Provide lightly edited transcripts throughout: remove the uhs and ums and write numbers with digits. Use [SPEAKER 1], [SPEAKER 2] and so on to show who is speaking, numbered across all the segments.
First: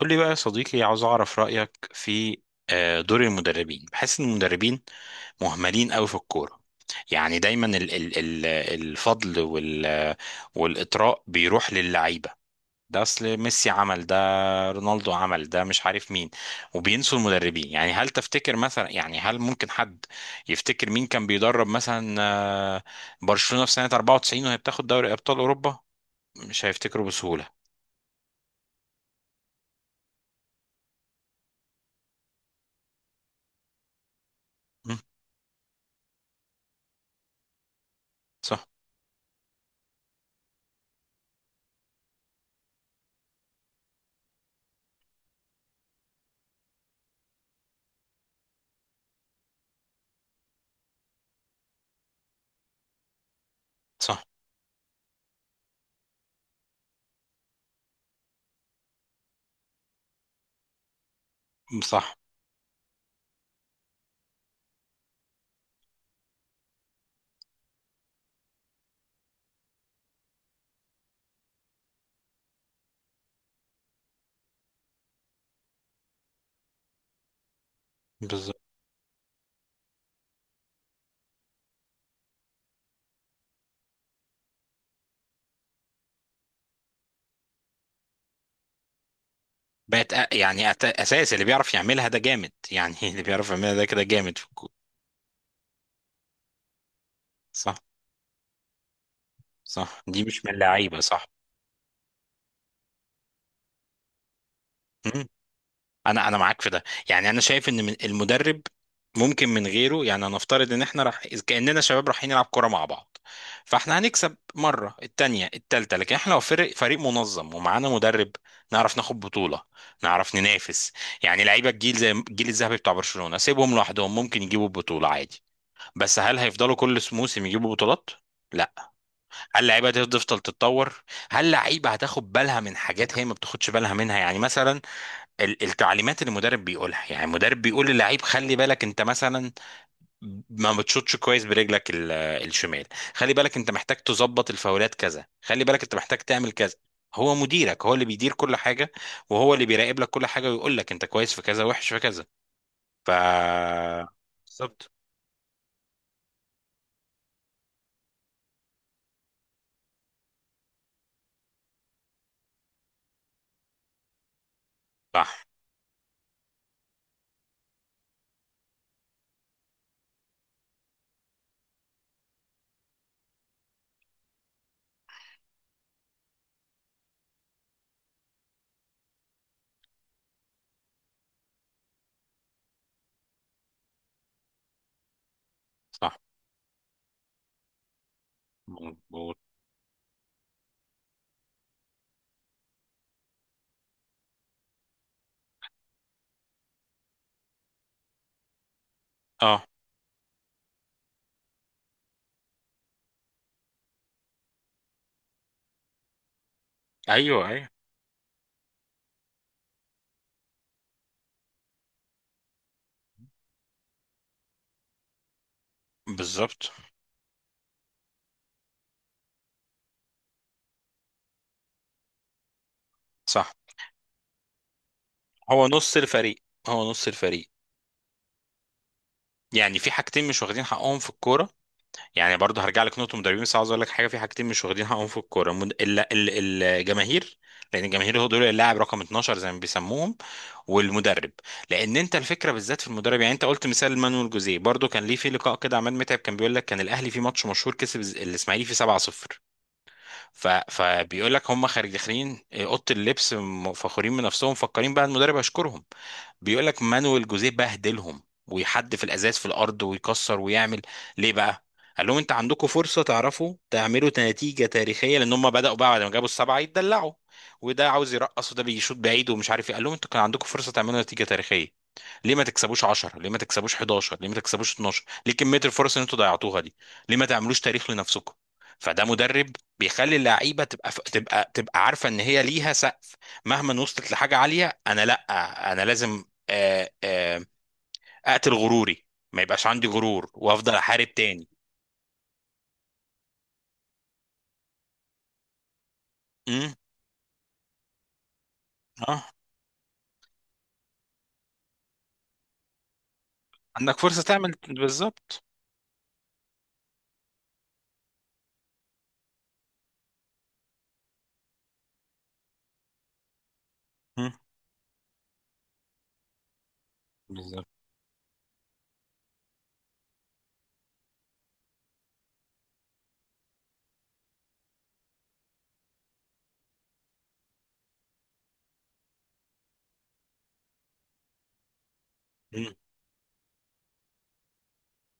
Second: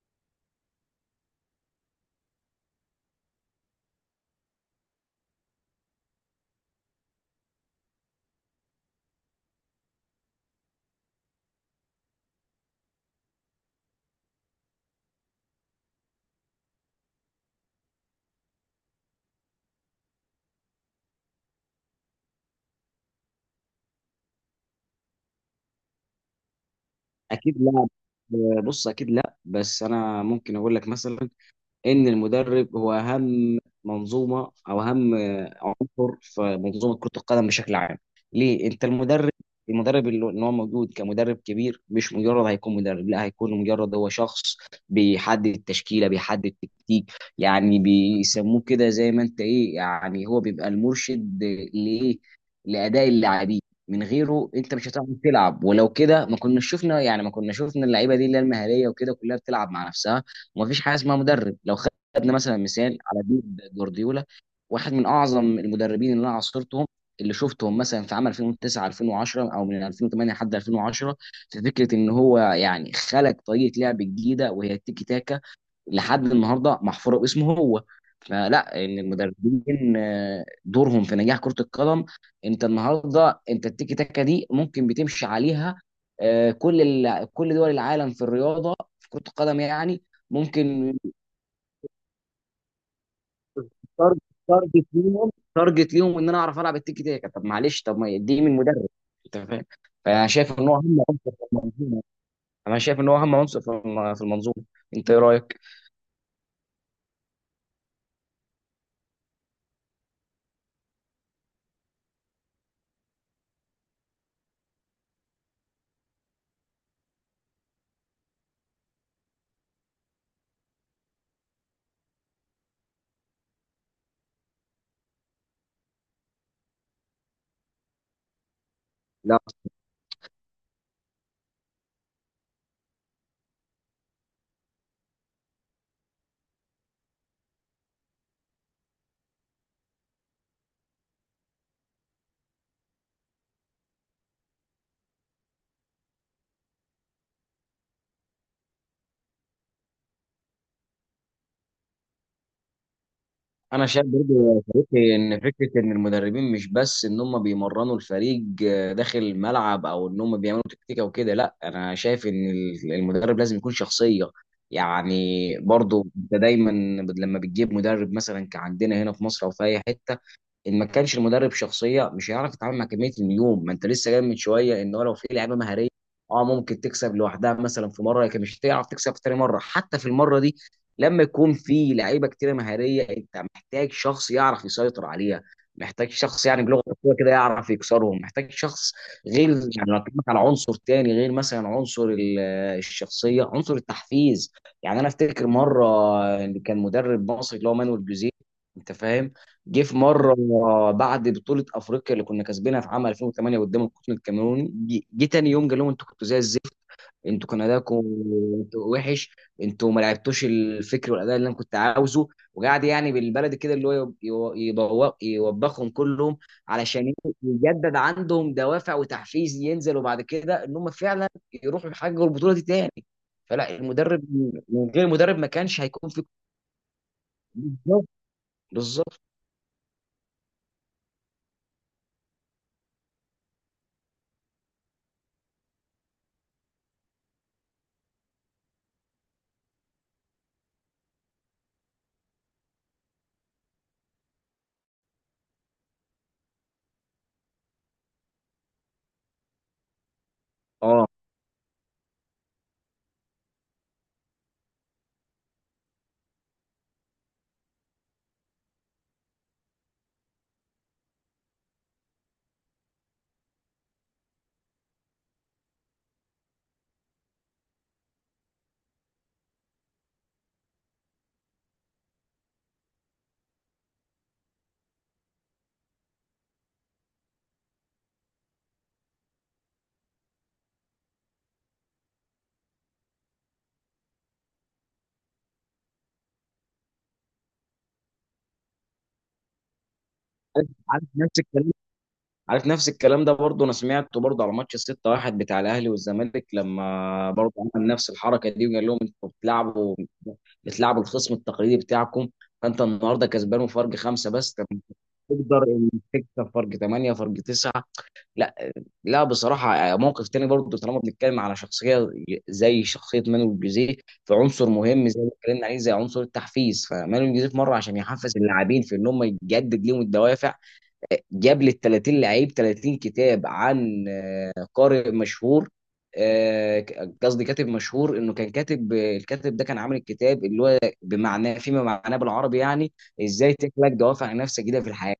[SPEAKER 1] قول لي بقى يا صديقي، عاوز اعرف رأيك في دور المدربين. بحس ان المدربين مهملين قوي في الكورة. يعني دايما ال ال ال الفضل والإطراء بيروح للعيبة. ده اصل ميسي عمل ده، رونالدو عمل ده، مش عارف مين، وبينسوا المدربين. يعني هل تفتكر مثلا، يعني هل ممكن حد يفتكر مين كان بيدرب مثلا برشلونة في سنة 94 وهي بتاخد دوري أبطال أوروبا؟ مش هيفتكروا بسهولة.
[SPEAKER 2] اكيد لا. بص، اكيد لا، بس انا ممكن اقول لك مثلا ان المدرب هو اهم منظومه، او
[SPEAKER 1] م،
[SPEAKER 2] اهم دكتور في منظومه كره القدم بشكل عام.
[SPEAKER 1] صح،
[SPEAKER 2] ليه؟ انت المدرب. المدرب اللي هو موجود كمدرب كبير، مش مجرد هيكون مدرب، لا هيكون مجرد هو شخص بيحدد التشكيله، بيحدد التكتيك. يعني بيسموه كده زي ما انت ايه، يعني هو بيبقى المرشد لايه؟ لاداء اللاعبين. من
[SPEAKER 1] صح،
[SPEAKER 2] غيره انت مش هتعرف تلعب، ولو كده ما كنا شفنا، يعني ما كنا شفنا اللعيبه دي اللي هي المهاريه وكده كلها بتلعب مع نفسها، ومفيش حاجه اسمها مدرب. لو
[SPEAKER 1] صح،
[SPEAKER 2] خدنا مثلا مثال على بيب جوارديولا، واحد من اعظم المدربين اللي انا عاصرتهم، اللي شفتهم مثلا في عام 2009 2010، او من 2008 لحد 2010، في فكره ان هو يعني خلق طريقه لعب جديده وهي التيكي تاكا، لحد النهارده محفوره باسمه هو.
[SPEAKER 1] بالظبط.
[SPEAKER 2] فلا، ان المدربين دورهم في نجاح كره القدم. انت النهارده انت التيكي تاكا دي ممكن بتمشي عليها، كل كل دول العالم في الرياضه في كره القدم يعني.
[SPEAKER 1] بقت أ- يعني أت-
[SPEAKER 2] ممكن
[SPEAKER 1] اساس اللي بيعرف يعملها ده جامد. يعني اللي بيعرف يعملها ده كده
[SPEAKER 2] تارجت
[SPEAKER 1] جامد في الكوره.
[SPEAKER 2] تارجت ليهم تارجت ليهم ان انا اعرف العب التيكي تاكا. طب
[SPEAKER 1] صح،
[SPEAKER 2] معلش، طب ما دي من مدرب، انت فاهم.
[SPEAKER 1] صح، دي
[SPEAKER 2] فانا
[SPEAKER 1] مش من
[SPEAKER 2] شايف ان هو اهم
[SPEAKER 1] اللعيبه، صح.
[SPEAKER 2] عنصر في المنظومه، انا شايف ان هو اهم عنصر في في المنظومه. انت ايه
[SPEAKER 1] مم.
[SPEAKER 2] رايك؟
[SPEAKER 1] انا معاك في ده. يعني انا شايف ان من المدرب ممكن. من غيره يعني هنفترض ان احنا راح، إذ كاننا شباب رايحين نلعب كوره مع بعض، فاحنا هنكسب مره، التانيه، التالته، لكن احنا لو فريق منظم ومعانا مدرب، نعرف ناخد بطوله، نعرف ننافس. يعني لعيبه الجيل زي الجيل الذهبي بتاع برشلونه سيبهم لوحدهم ممكن يجيبوا البطوله عادي، بس هل هيفضلوا كل موسم يجيبوا بطولات؟ لا.
[SPEAKER 2] لا،
[SPEAKER 1] هل لعيبه هتفضل تتطور؟ هل لعيبه هتاخد بالها من حاجات هي ما بتاخدش بالها منها؟ يعني مثلا التعليمات اللي المدرب بيقولها. يعني المدرب بيقول للعيب: خلي بالك انت مثلا ما بتشوطش كويس برجلك الشمال، خلي بالك انت محتاج تظبط الفاولات كذا، خلي بالك انت محتاج تعمل كذا. هو مديرك، هو اللي بيدير كل حاجه، وهو اللي بيراقب لك كل حاجه ويقول لك انت كويس في كذا وحش في كذا. ف
[SPEAKER 2] انا شايف برضه يا
[SPEAKER 1] بالظبط،
[SPEAKER 2] صديقي ان فكره ان المدربين مش بس ان هم بيمرنوا الفريق داخل الملعب، او ان هم بيعملوا تكتيكه وكده. لا، انا شايف ان المدرب لازم يكون شخصيه. يعني
[SPEAKER 1] صح،
[SPEAKER 2] برضه انت دايما لما بتجيب مدرب مثلا كعندنا هنا في مصر او في اي حته، ان ما كانش المدرب شخصيه مش هيعرف يتعامل مع كميه النجوم. ما انت لسه جاي من شويه ان هو لو في لعيبه مهاريه، اه ممكن تكسب لوحدها مثلا في مره، لكن مش هتعرف تكسب في تاني مره، حتى في المره دي لما يكون في لعيبه كتيره مهاريه انت محتاج شخص يعرف يسيطر عليها، محتاج
[SPEAKER 1] صح،
[SPEAKER 2] شخص، يعني بلغه الكوره كده يعرف يكسرهم، محتاج شخص
[SPEAKER 1] مظبوط،
[SPEAKER 2] غير. يعني لو اتكلمت على عنصر تاني، غير مثلا عنصر الشخصيه، عنصر التحفيز. يعني انا افتكر مره، اللي كان مدرب مصري اللي هو مانويل جوزيه، انت فاهم.
[SPEAKER 1] اه،
[SPEAKER 2] جه في مره بعد بطوله افريقيا اللي كنا كاسبينها في عام 2008 قدام القطن الكاميروني، جه تاني يوم قال لهم انتوا كنتوا زي الزفت،
[SPEAKER 1] ايوه،
[SPEAKER 2] انتوا كان
[SPEAKER 1] ايوه،
[SPEAKER 2] اداؤكم وحش، انتوا ما لعبتوش الفكر والاداء اللي انا كنت عاوزه. وقعد يعني بالبلدي كده اللي هو يوبخهم كلهم،
[SPEAKER 1] بالظبط،
[SPEAKER 2] علشان يجدد عندهم دوافع وتحفيز ينزلوا بعد كده ان هم فعلا يروحوا يحققوا البطوله دي تاني.
[SPEAKER 1] صح.
[SPEAKER 2] فلا المدرب، من غير المدرب ما
[SPEAKER 1] هو
[SPEAKER 2] كانش
[SPEAKER 1] نص
[SPEAKER 2] هيكون في.
[SPEAKER 1] الفريق، هو نص الفريق.
[SPEAKER 2] بالظبط، بالظبط.
[SPEAKER 1] يعني في حاجتين مش واخدين حقهم في الكوره. يعني برضه هرجع لك نقطه مدربين، بس عاوز اقول لك حاجه: في حاجتين مش واخدين حقهم في الكوره: الجماهير، لان الجماهير هو دول اللاعب رقم 12 زي ما بيسموهم، والمدرب. لان انت الفكره بالذات في المدرب. يعني انت قلت مثال مانويل جوزيه، برضه كان ليه في لقاء كده عماد متعب كان بيقول لك كان الاهلي في ماتش مشهور كسب الاسماعيلي فيه 7-0.
[SPEAKER 2] اه.
[SPEAKER 1] فبيقول لك هم خارج داخلين اوضه اللبس، فخورين من نفسهم مفكرين بقى المدرب هيشكرهم. بيقول لك مانويل جوزيه بهدلهم ويحدف الازاز في الارض ويكسر ويعمل. ليه بقى؟ قال لهم: انت عندكم فرصه تعرفوا تعملوا نتيجه تاريخيه، لان هم بداوا بقى بعد ما جابوا السبعه يتدلعوا، وده عاوز يرقص وده بيشوط بعيد ومش عارف ايه. قال لهم: انتوا كان عندكم فرصه تعملوا نتيجه تاريخيه. ليه ما تكسبوش 10؟ ليه ما تكسبوش 11؟ ليه ما تكسبوش 12؟ ليه كميه الفرص اللي انتوا ضيعتوها دي؟ ليه ما تعملوش تاريخ لنفسكم؟ فده مدرب بيخلي اللعيبه تبقى تبقى عارفه ان هي ليها سقف. مهما وصلت لحاجه عاليه انا لا، انا لازم آه، آه، اقتل غروري، ما يبقاش عندي غرور
[SPEAKER 2] عارف
[SPEAKER 1] وافضل
[SPEAKER 2] عارف
[SPEAKER 1] احارب
[SPEAKER 2] نفس
[SPEAKER 1] تاني.
[SPEAKER 2] الكلام، ده برضه انا سمعته برضه على ماتش 6-1 بتاع الاهلي والزمالك،
[SPEAKER 1] امم
[SPEAKER 2] لما برضه عمل نفس الحركه دي وقال لهم
[SPEAKER 1] اه،
[SPEAKER 2] انتوا بتلعبوا الخصم التقليدي بتاعكم. فانت النهارده كسبان وفرق
[SPEAKER 1] عندك فرصه
[SPEAKER 2] خمسه بس،
[SPEAKER 1] تعمل
[SPEAKER 2] طب أنت
[SPEAKER 1] بالظبط.
[SPEAKER 2] تقدر إن تكسب فرق ثمانيه، فرق تسعه. لا، لا، بصراحه موقف تاني برضه. طالما بنتكلم على شخصيه زي شخصيه مانويل جوزيه،
[SPEAKER 1] مم.
[SPEAKER 2] فعنصر مهم زي ما اتكلمنا عليه زي عنصر التحفيز، فمانويل جوزيه في
[SPEAKER 1] بالظبط.
[SPEAKER 2] مره عشان يحفز اللاعبين في ان هم يجدد لهم الدوافع، جاب لي ال 30 لعيب 30 كتاب عن قارئ مشهور، آه، قصدي كاتب مشهور. انه كان كاتب، الكاتب ده كان عامل الكتاب اللي هو بمعناه، فيما معناه بالعربي،
[SPEAKER 1] مم.
[SPEAKER 2] يعني ازاي تخلق دوافع نفسك جديده في الحياه.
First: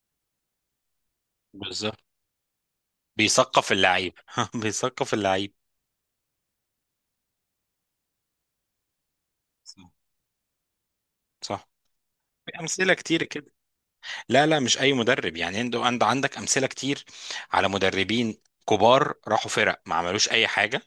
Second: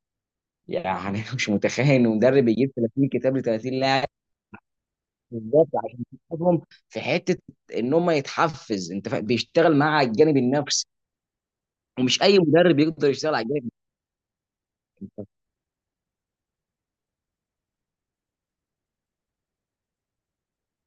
[SPEAKER 2] يعني أنا مش متخيل
[SPEAKER 1] بالظبط.
[SPEAKER 2] ان مدرب يجيب 30 كتاب ل
[SPEAKER 1] بيثقف
[SPEAKER 2] 30 لاعب.
[SPEAKER 1] اللعيب بيثقف اللعيب.
[SPEAKER 2] بالظبط، عشان يساعدهم في حته ان هم يتحفز. انت بيشتغل
[SPEAKER 1] صح،
[SPEAKER 2] مع الجانب النفسي،
[SPEAKER 1] صح.
[SPEAKER 2] ومش اي
[SPEAKER 1] في
[SPEAKER 2] مدرب
[SPEAKER 1] امثله
[SPEAKER 2] يقدر
[SPEAKER 1] كتير
[SPEAKER 2] يشتغل على
[SPEAKER 1] كده.
[SPEAKER 2] الجانب
[SPEAKER 1] لا، لا، مش اي
[SPEAKER 2] النفسي.
[SPEAKER 1] مدرب. يعني انت عندك امثله كتير على مدربين كبار راحوا فرق ما عملوش اي حاجه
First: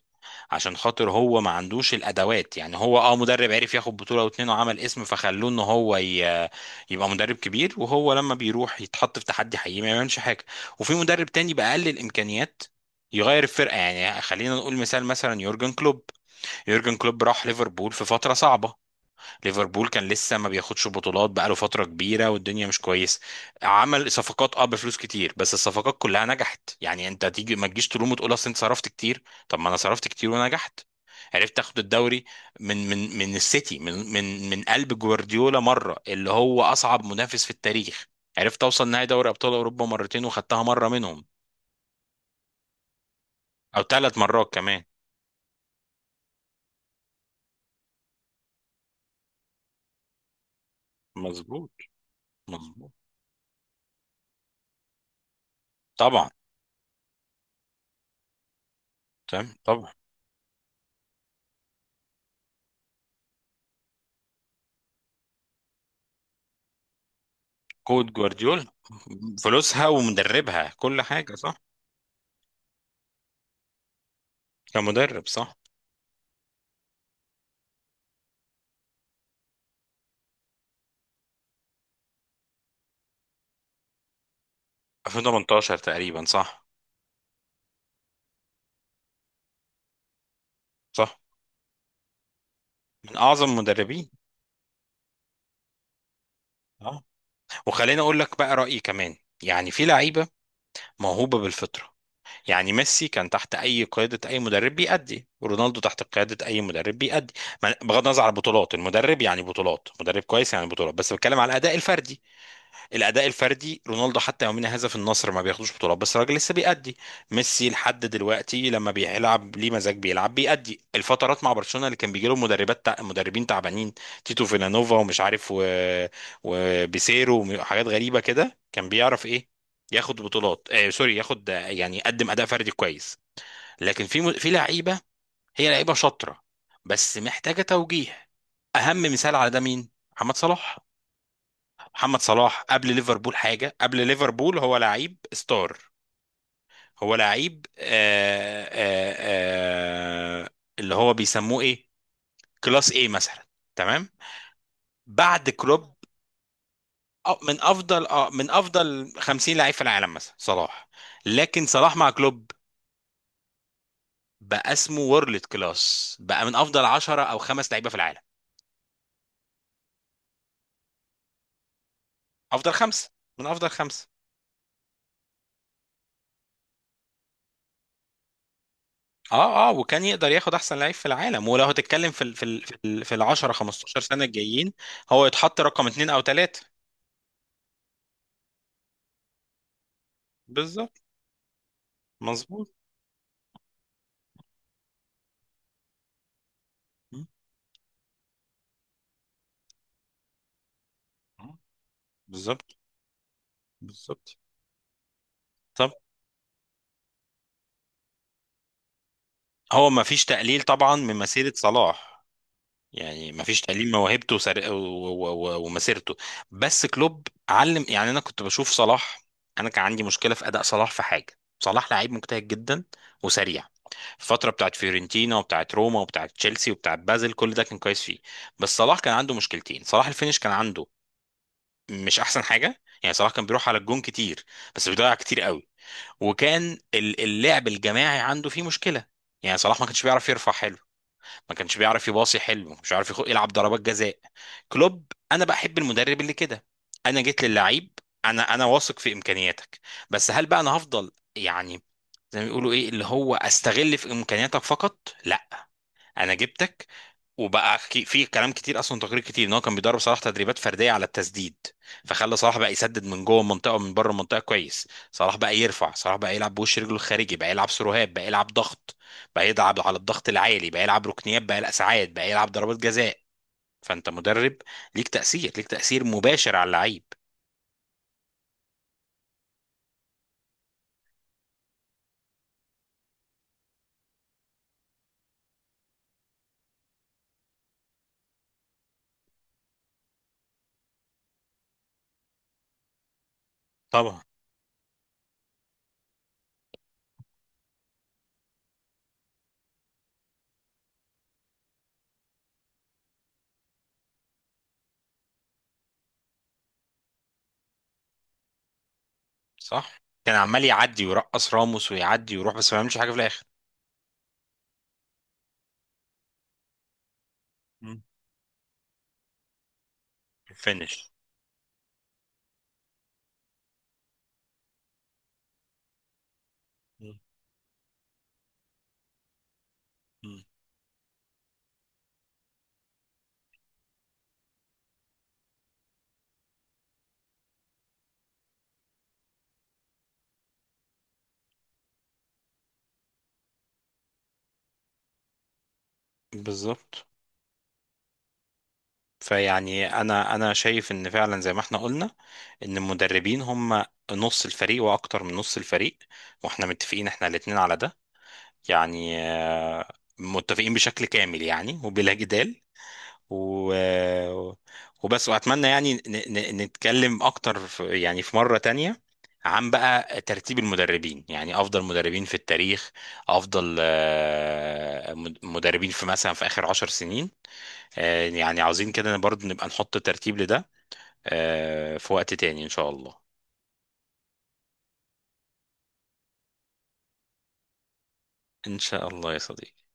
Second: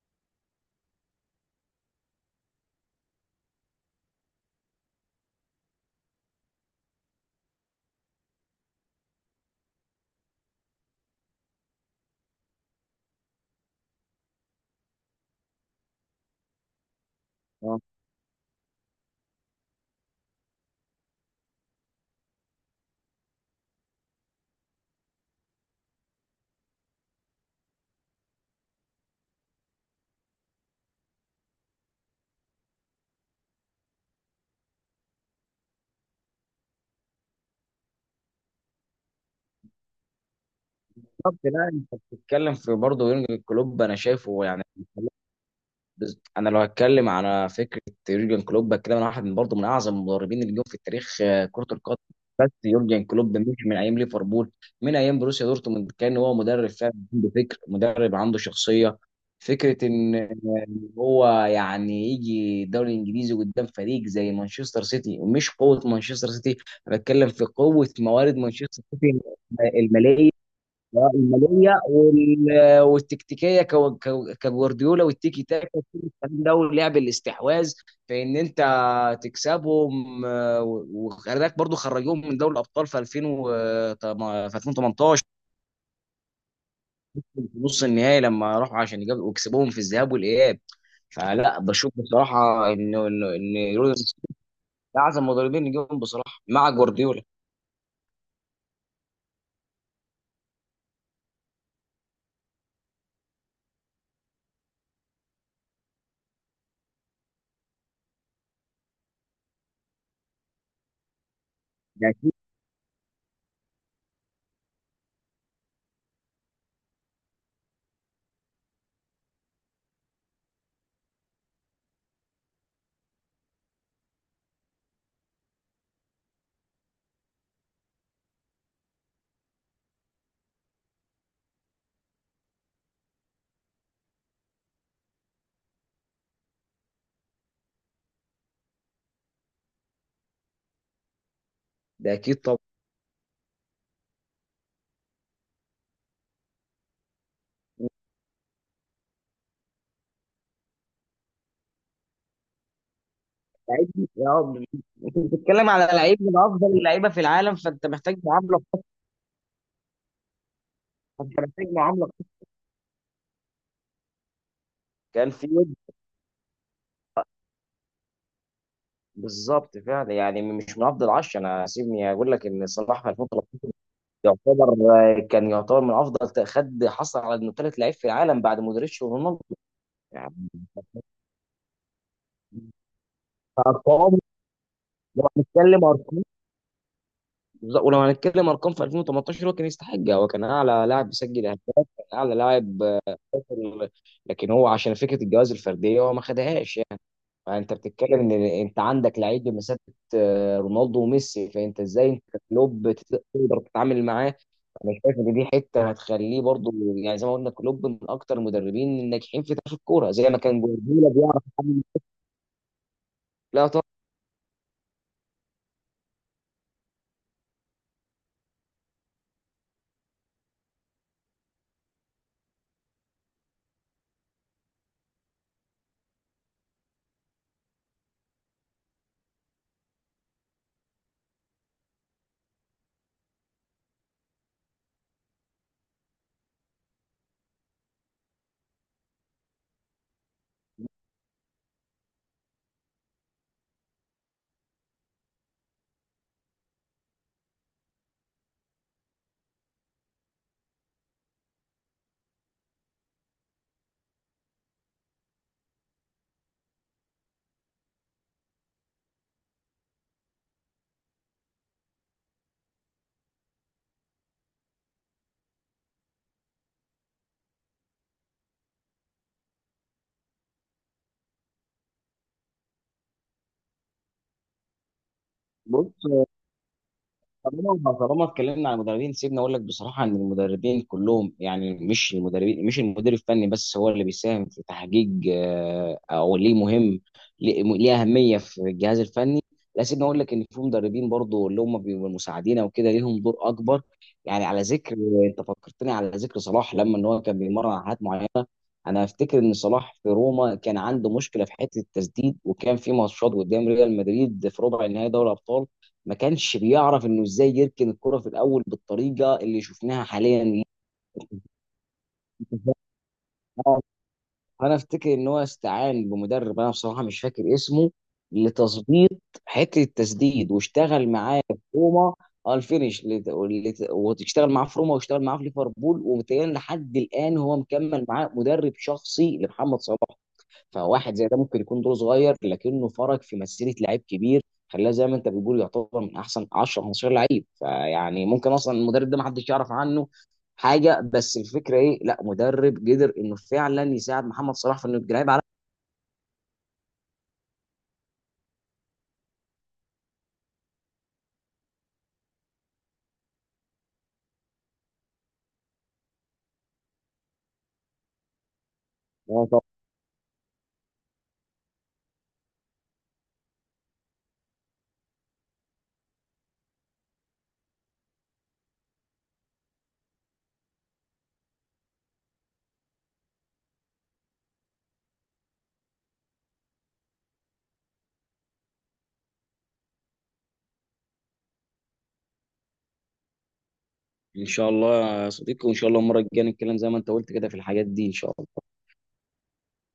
[SPEAKER 1] عشان خاطر هو ما عندوش الادوات. يعني هو اه مدرب عرف ياخد بطوله او اتنين وعمل اسم فخلوه ان هو يبقى مدرب كبير، وهو لما بيروح يتحط في تحدي حقيقي ما يعملش حاجه. وفي مدرب تاني باقل الامكانيات يغير الفرقه. يعني خلينا نقول مثال، مثلا يورجن كلوب. يورجن كلوب راح ليفربول في فتره صعبه، ليفربول كان لسه ما بياخدش بطولات بقاله فترة كبيرة والدنيا مش كويسة. عمل صفقات اه بفلوس كتير بس الصفقات كلها نجحت. يعني انت تيجي ما تجيش تلوم وتقول اصل انت صرفت كتير. طب ما انا صرفت كتير ونجحت. عرفت اخد الدوري من السيتي، من قلب جوارديولا مرة اللي هو اصعب منافس في التاريخ. عرفت اوصل نهائي دوري ابطال اوروبا مرتين وخدتها مرة منهم،
[SPEAKER 2] بالظبط. لا، انت بتتكلم في برضه يورجن
[SPEAKER 1] او
[SPEAKER 2] كلوب، انا
[SPEAKER 1] ثلاث
[SPEAKER 2] شايفه
[SPEAKER 1] مرات
[SPEAKER 2] يعني.
[SPEAKER 1] كمان.
[SPEAKER 2] انا لو هتكلم على فكره يورجن كلوب كده، انا واحد من برضه من اعظم المدربين اللي جم في التاريخ، كره
[SPEAKER 1] مظبوط،
[SPEAKER 2] القدم. بس
[SPEAKER 1] مظبوط.
[SPEAKER 2] يورجن كلوب مش من ايام ليفربول، من ايام بروسيا دورتموند كان
[SPEAKER 1] طبعا،
[SPEAKER 2] هو مدرب فعلا عنده فكر، مدرب عنده شخصيه.
[SPEAKER 1] تمام،
[SPEAKER 2] فكره
[SPEAKER 1] طبعا.
[SPEAKER 2] ان هو يعني يجي الدوري الانجليزي قدام فريق زي مانشستر سيتي، ومش قوه مانشستر سيتي، أنا بتكلم في قوه
[SPEAKER 1] كود
[SPEAKER 2] موارد
[SPEAKER 1] جوارديولا،
[SPEAKER 2] مانشستر سيتي
[SPEAKER 1] فلوسها
[SPEAKER 2] الماليه.
[SPEAKER 1] ومدربها كل حاجة، صح.
[SPEAKER 2] والتكتيكيه كجوارديولا
[SPEAKER 1] كمدرب،
[SPEAKER 2] والتيكي
[SPEAKER 1] صح.
[SPEAKER 2] تاكا، كل الكلام ده ولعب الاستحواذ، في ان انت تكسبهم. وخلي بالك برضه خرجوهم من دوري الابطال في 2000 و في 2018
[SPEAKER 1] 2018 تقريبا، صح،
[SPEAKER 2] في نص النهائي، لما راحوا عشان يجابوا وكسبوهم في الذهاب والاياب.
[SPEAKER 1] صح.
[SPEAKER 2] فلا بشوف بصراحه انه
[SPEAKER 1] من
[SPEAKER 2] انه
[SPEAKER 1] أعظم
[SPEAKER 2] ان
[SPEAKER 1] مدربين،
[SPEAKER 2] رودريجز ده اعظم مدربين نجيبهم بصراحه مع
[SPEAKER 1] اه.
[SPEAKER 2] جوارديولا.
[SPEAKER 1] وخليني أقول لك بقى رأيي كمان. يعني في لعيبة موهوبة بالفطرة. يعني ميسي كان تحت أي قيادة أي مدرب بيأدي، ورونالدو تحت قيادة أي مدرب بيأدي. بغض النظر عن البطولات المدرب، يعني بطولات مدرب كويس يعني بطولات، بس بتكلم على الأداء
[SPEAKER 2] ده
[SPEAKER 1] الفردي.
[SPEAKER 2] اكيد.
[SPEAKER 1] الاداء الفردي، رونالدو حتى يومنا هذا في النصر ما بياخدوش بطولات بس الراجل لسه بيأدي. ميسي لحد دلوقتي لما بيلعب ليه مزاج بيلعب بيأدي. الفترات مع برشلونة اللي كان بيجي لهم مدربين تعبانين، تيتو فيلانوفا ومش عارف وبيسيرو وحاجات غريبة كده، كان بيعرف ايه، ياخد بطولات آه سوري، ياخد يعني يقدم اداء فردي كويس. لكن في لعيبة، هي لعيبة شاطرة بس محتاجة توجيه. اهم مثال على ده مين؟ محمد صلاح.
[SPEAKER 2] ده
[SPEAKER 1] محمد
[SPEAKER 2] اكيد طبعا.
[SPEAKER 1] صلاح قبل ليفربول حاجه، قبل ليفربول هو لعيب ستار. هو لعيب آه اللي هو بيسموه ايه، كلاس ايه مثلا.
[SPEAKER 2] لعيب.
[SPEAKER 1] تمام.
[SPEAKER 2] اه. انت
[SPEAKER 1] بعد
[SPEAKER 2] بتتكلم على
[SPEAKER 1] كلوب،
[SPEAKER 2] لعيب من افضل اللعيبه في العالم،
[SPEAKER 1] من
[SPEAKER 2] فانت
[SPEAKER 1] افضل
[SPEAKER 2] محتاج
[SPEAKER 1] اه من
[SPEAKER 2] معامله خاصة.
[SPEAKER 1] افضل 50 لعيب في العالم مثلا صلاح.
[SPEAKER 2] انت
[SPEAKER 1] لكن
[SPEAKER 2] محتاج
[SPEAKER 1] صلاح
[SPEAKER 2] معامله
[SPEAKER 1] مع
[SPEAKER 2] خاصة.
[SPEAKER 1] كلوب بقى اسمه
[SPEAKER 2] كان
[SPEAKER 1] وورلد
[SPEAKER 2] في ود.
[SPEAKER 1] كلاس، بقى من افضل 10 او خمس لعيبه في العالم.
[SPEAKER 2] بالظبط فعلا يعني، مش من افضل 10، انا سيبني اقول لك ان
[SPEAKER 1] افضل
[SPEAKER 2] صلاح
[SPEAKER 1] خمسه،
[SPEAKER 2] في
[SPEAKER 1] من افضل
[SPEAKER 2] 2013
[SPEAKER 1] خمسه.
[SPEAKER 2] يعتبر آه، كان يعتبر من افضل خد، حصل على انه ثالث لعيب في العالم بعد مودريتش ورونالدو.
[SPEAKER 1] اه، اه، وكان يقدر
[SPEAKER 2] يعني
[SPEAKER 1] ياخد احسن لعيب في العالم، ولو هتتكلم في ال 10 15
[SPEAKER 2] ارقام،
[SPEAKER 1] سنه الجايين هو
[SPEAKER 2] لو
[SPEAKER 1] يتحط
[SPEAKER 2] هنتكلم
[SPEAKER 1] رقم اتنين او
[SPEAKER 2] ارقام
[SPEAKER 1] تلاته.
[SPEAKER 2] ولو هنتكلم ارقام في 2018 هو كان يستحقها، هو كان اعلى
[SPEAKER 1] بالظبط،
[SPEAKER 2] لاعب بيسجل اهداف، كان اعلى
[SPEAKER 1] مظبوط.
[SPEAKER 2] لاعب آه، لكن هو عشان فكره الجوائز الفرديه هو ما خدهاش.
[SPEAKER 1] م.
[SPEAKER 2] انت بتتكلم ان انت عندك لعيب بمثابه رونالدو وميسي،
[SPEAKER 1] م.
[SPEAKER 2] فانت ازاي انت
[SPEAKER 1] بالظبط،
[SPEAKER 2] كلوب تقدر تتعامل معاه.
[SPEAKER 1] بالظبط.
[SPEAKER 2] انا شايف ان دي حته
[SPEAKER 1] طب
[SPEAKER 2] هتخليه برضو، يعني زي ما قلنا كلوب من اكتر المدربين الناجحين في تاريخ
[SPEAKER 1] هو ما
[SPEAKER 2] الكوره
[SPEAKER 1] فيش
[SPEAKER 2] زي ما كان
[SPEAKER 1] تقليل طبعا
[SPEAKER 2] جوارديولا
[SPEAKER 1] من
[SPEAKER 2] بيعرف
[SPEAKER 1] مسيره
[SPEAKER 2] يتعامل.
[SPEAKER 1] صلاح. يعني ما فيش
[SPEAKER 2] لا
[SPEAKER 1] تقليل من
[SPEAKER 2] طبعا.
[SPEAKER 1] موهبته ومسيرته. بس كلوب علم. يعني انا كنت بشوف صلاح، انا كان عندي مشكله في اداء صلاح في حاجه. صلاح لعيب مجتهد جدا وسريع. الفترة بتاعت فيورنتينا وبتاعت روما وبتاعت تشيلسي وبتاعت بازل كل ده كان كويس فيه. بس صلاح كان عنده مشكلتين. صلاح الفينش كان عنده مش احسن حاجة. يعني صلاح كان بيروح على الجون كتير بس بيضيع كتير قوي. وكان اللعب الجماعي عنده فيه مشكلة. يعني صلاح ما كانش بيعرف يرفع حلو، ما كانش بيعرف يباصي حلو، ما كانش بيعرف يلعب ضربات جزاء. كلوب، انا بحب المدرب اللي كده. انا جيت للعيب، انا واثق في امكانياتك، بس هل بقى انا هفضل يعني زي ما بيقولوا ايه اللي هو استغل في امكانياتك فقط؟ لا، انا جبتك. وبقى في كلام كتير اصلا، تقرير كتير ان هو كان بيدرب صلاح تدريبات فرديه على التسديد. فخلى صلاح بقى يسدد من جوه المنطقه ومن بره المنطقه كويس، صلاح بقى يرفع، صلاح بقى يلعب بوش رجله الخارجي، بقى يلعب سروهات، بقى يلعب ضغط، بقى يلعب على الضغط العالي، بقى يلعب ركنيات، بقى يلعب ساعات، بقى يلعب ضربات جزاء. فانت مدرب، ليك تاثير، ليك
[SPEAKER 2] بص،
[SPEAKER 1] تاثير مباشر على اللعيب.
[SPEAKER 2] طالما اتكلمنا عن المدربين سيبني اقول لك بصراحه ان المدربين كلهم، يعني مش المدربين، مش المدير الفني بس هو اللي بيساهم في تحقيق، او ليه مهم، ليه اهميه في الجهاز الفني. لا، سيبني اقول لك ان في مدربين برضو اللي هم بيبقوا مساعدين او كده ليهم دور اكبر.
[SPEAKER 1] طبعا.
[SPEAKER 2] يعني على ذكر انت فكرتني على ذكر صلاح، لما ان هو كان بيمرن على حاجات معينه. انا افتكر ان صلاح في روما كان عنده مشكله في حته التسديد، وكان في ماتشات قدام ريال مدريد في ربع النهائي دوري الابطال، ما كانش بيعرف انه ازاي يركن الكره في الاول بالطريقه اللي
[SPEAKER 1] صح،
[SPEAKER 2] شفناها
[SPEAKER 1] كان
[SPEAKER 2] حاليا.
[SPEAKER 1] عمال يعدي ويرقص راموس ويعدي ويروح بس ما يعملش حاجه في الاخر.
[SPEAKER 2] آه، انا افتكر ان هو استعان بمدرب، انا بصراحه مش فاكر اسمه،
[SPEAKER 1] مم.
[SPEAKER 2] لتظبيط حته التسديد واشتغل
[SPEAKER 1] فينش.
[SPEAKER 2] معاه في روما. الفينش، وتشتغل معاه في روما واشتغل معاه في ليفربول. ومتهيألي لحد الان هو مكمل معاه مدرب شخصي لمحمد صلاح.
[SPEAKER 1] مم.
[SPEAKER 2] فواحد زي ده ممكن يكون دور صغير لكنه فرق في مسيره لعيب كبير، خلاه زي ما انت بتقول يعتبر من احسن 10 15 لعيب، فيعني ممكن اصلا المدرب ده ما حدش يعرف عنه حاجه، بس الفكره ايه؟ لا، مدرب قدر انه فعلا يساعد محمد صلاح في انه يبقى لعيب على.
[SPEAKER 1] بالظبط. فيعني انا شايف ان فعلا زي ما احنا قلنا ان المدربين هم نص الفريق واكتر من نص الفريق. واحنا متفقين، احنا الاتنين على ده. يعني متفقين بشكل كامل يعني وبلا جدال. و... وبس. واتمنى يعني نتكلم اكتر يعني في مرة تانية عن بقى ترتيب المدربين. يعني افضل مدربين في التاريخ، افضل مدربين في مثلا في اخر عشر سنين. يعني عاوزين كده برضه نبقى نحط ترتيب لده في وقت تاني إن شاء الله.
[SPEAKER 2] ان شاء الله يا صديقي، وان شاء الله المره الجايه نتكلم زي ما انت قلت كده في الحاجات دي ان شاء الله.
[SPEAKER 1] إن شاء الله يا صديقي.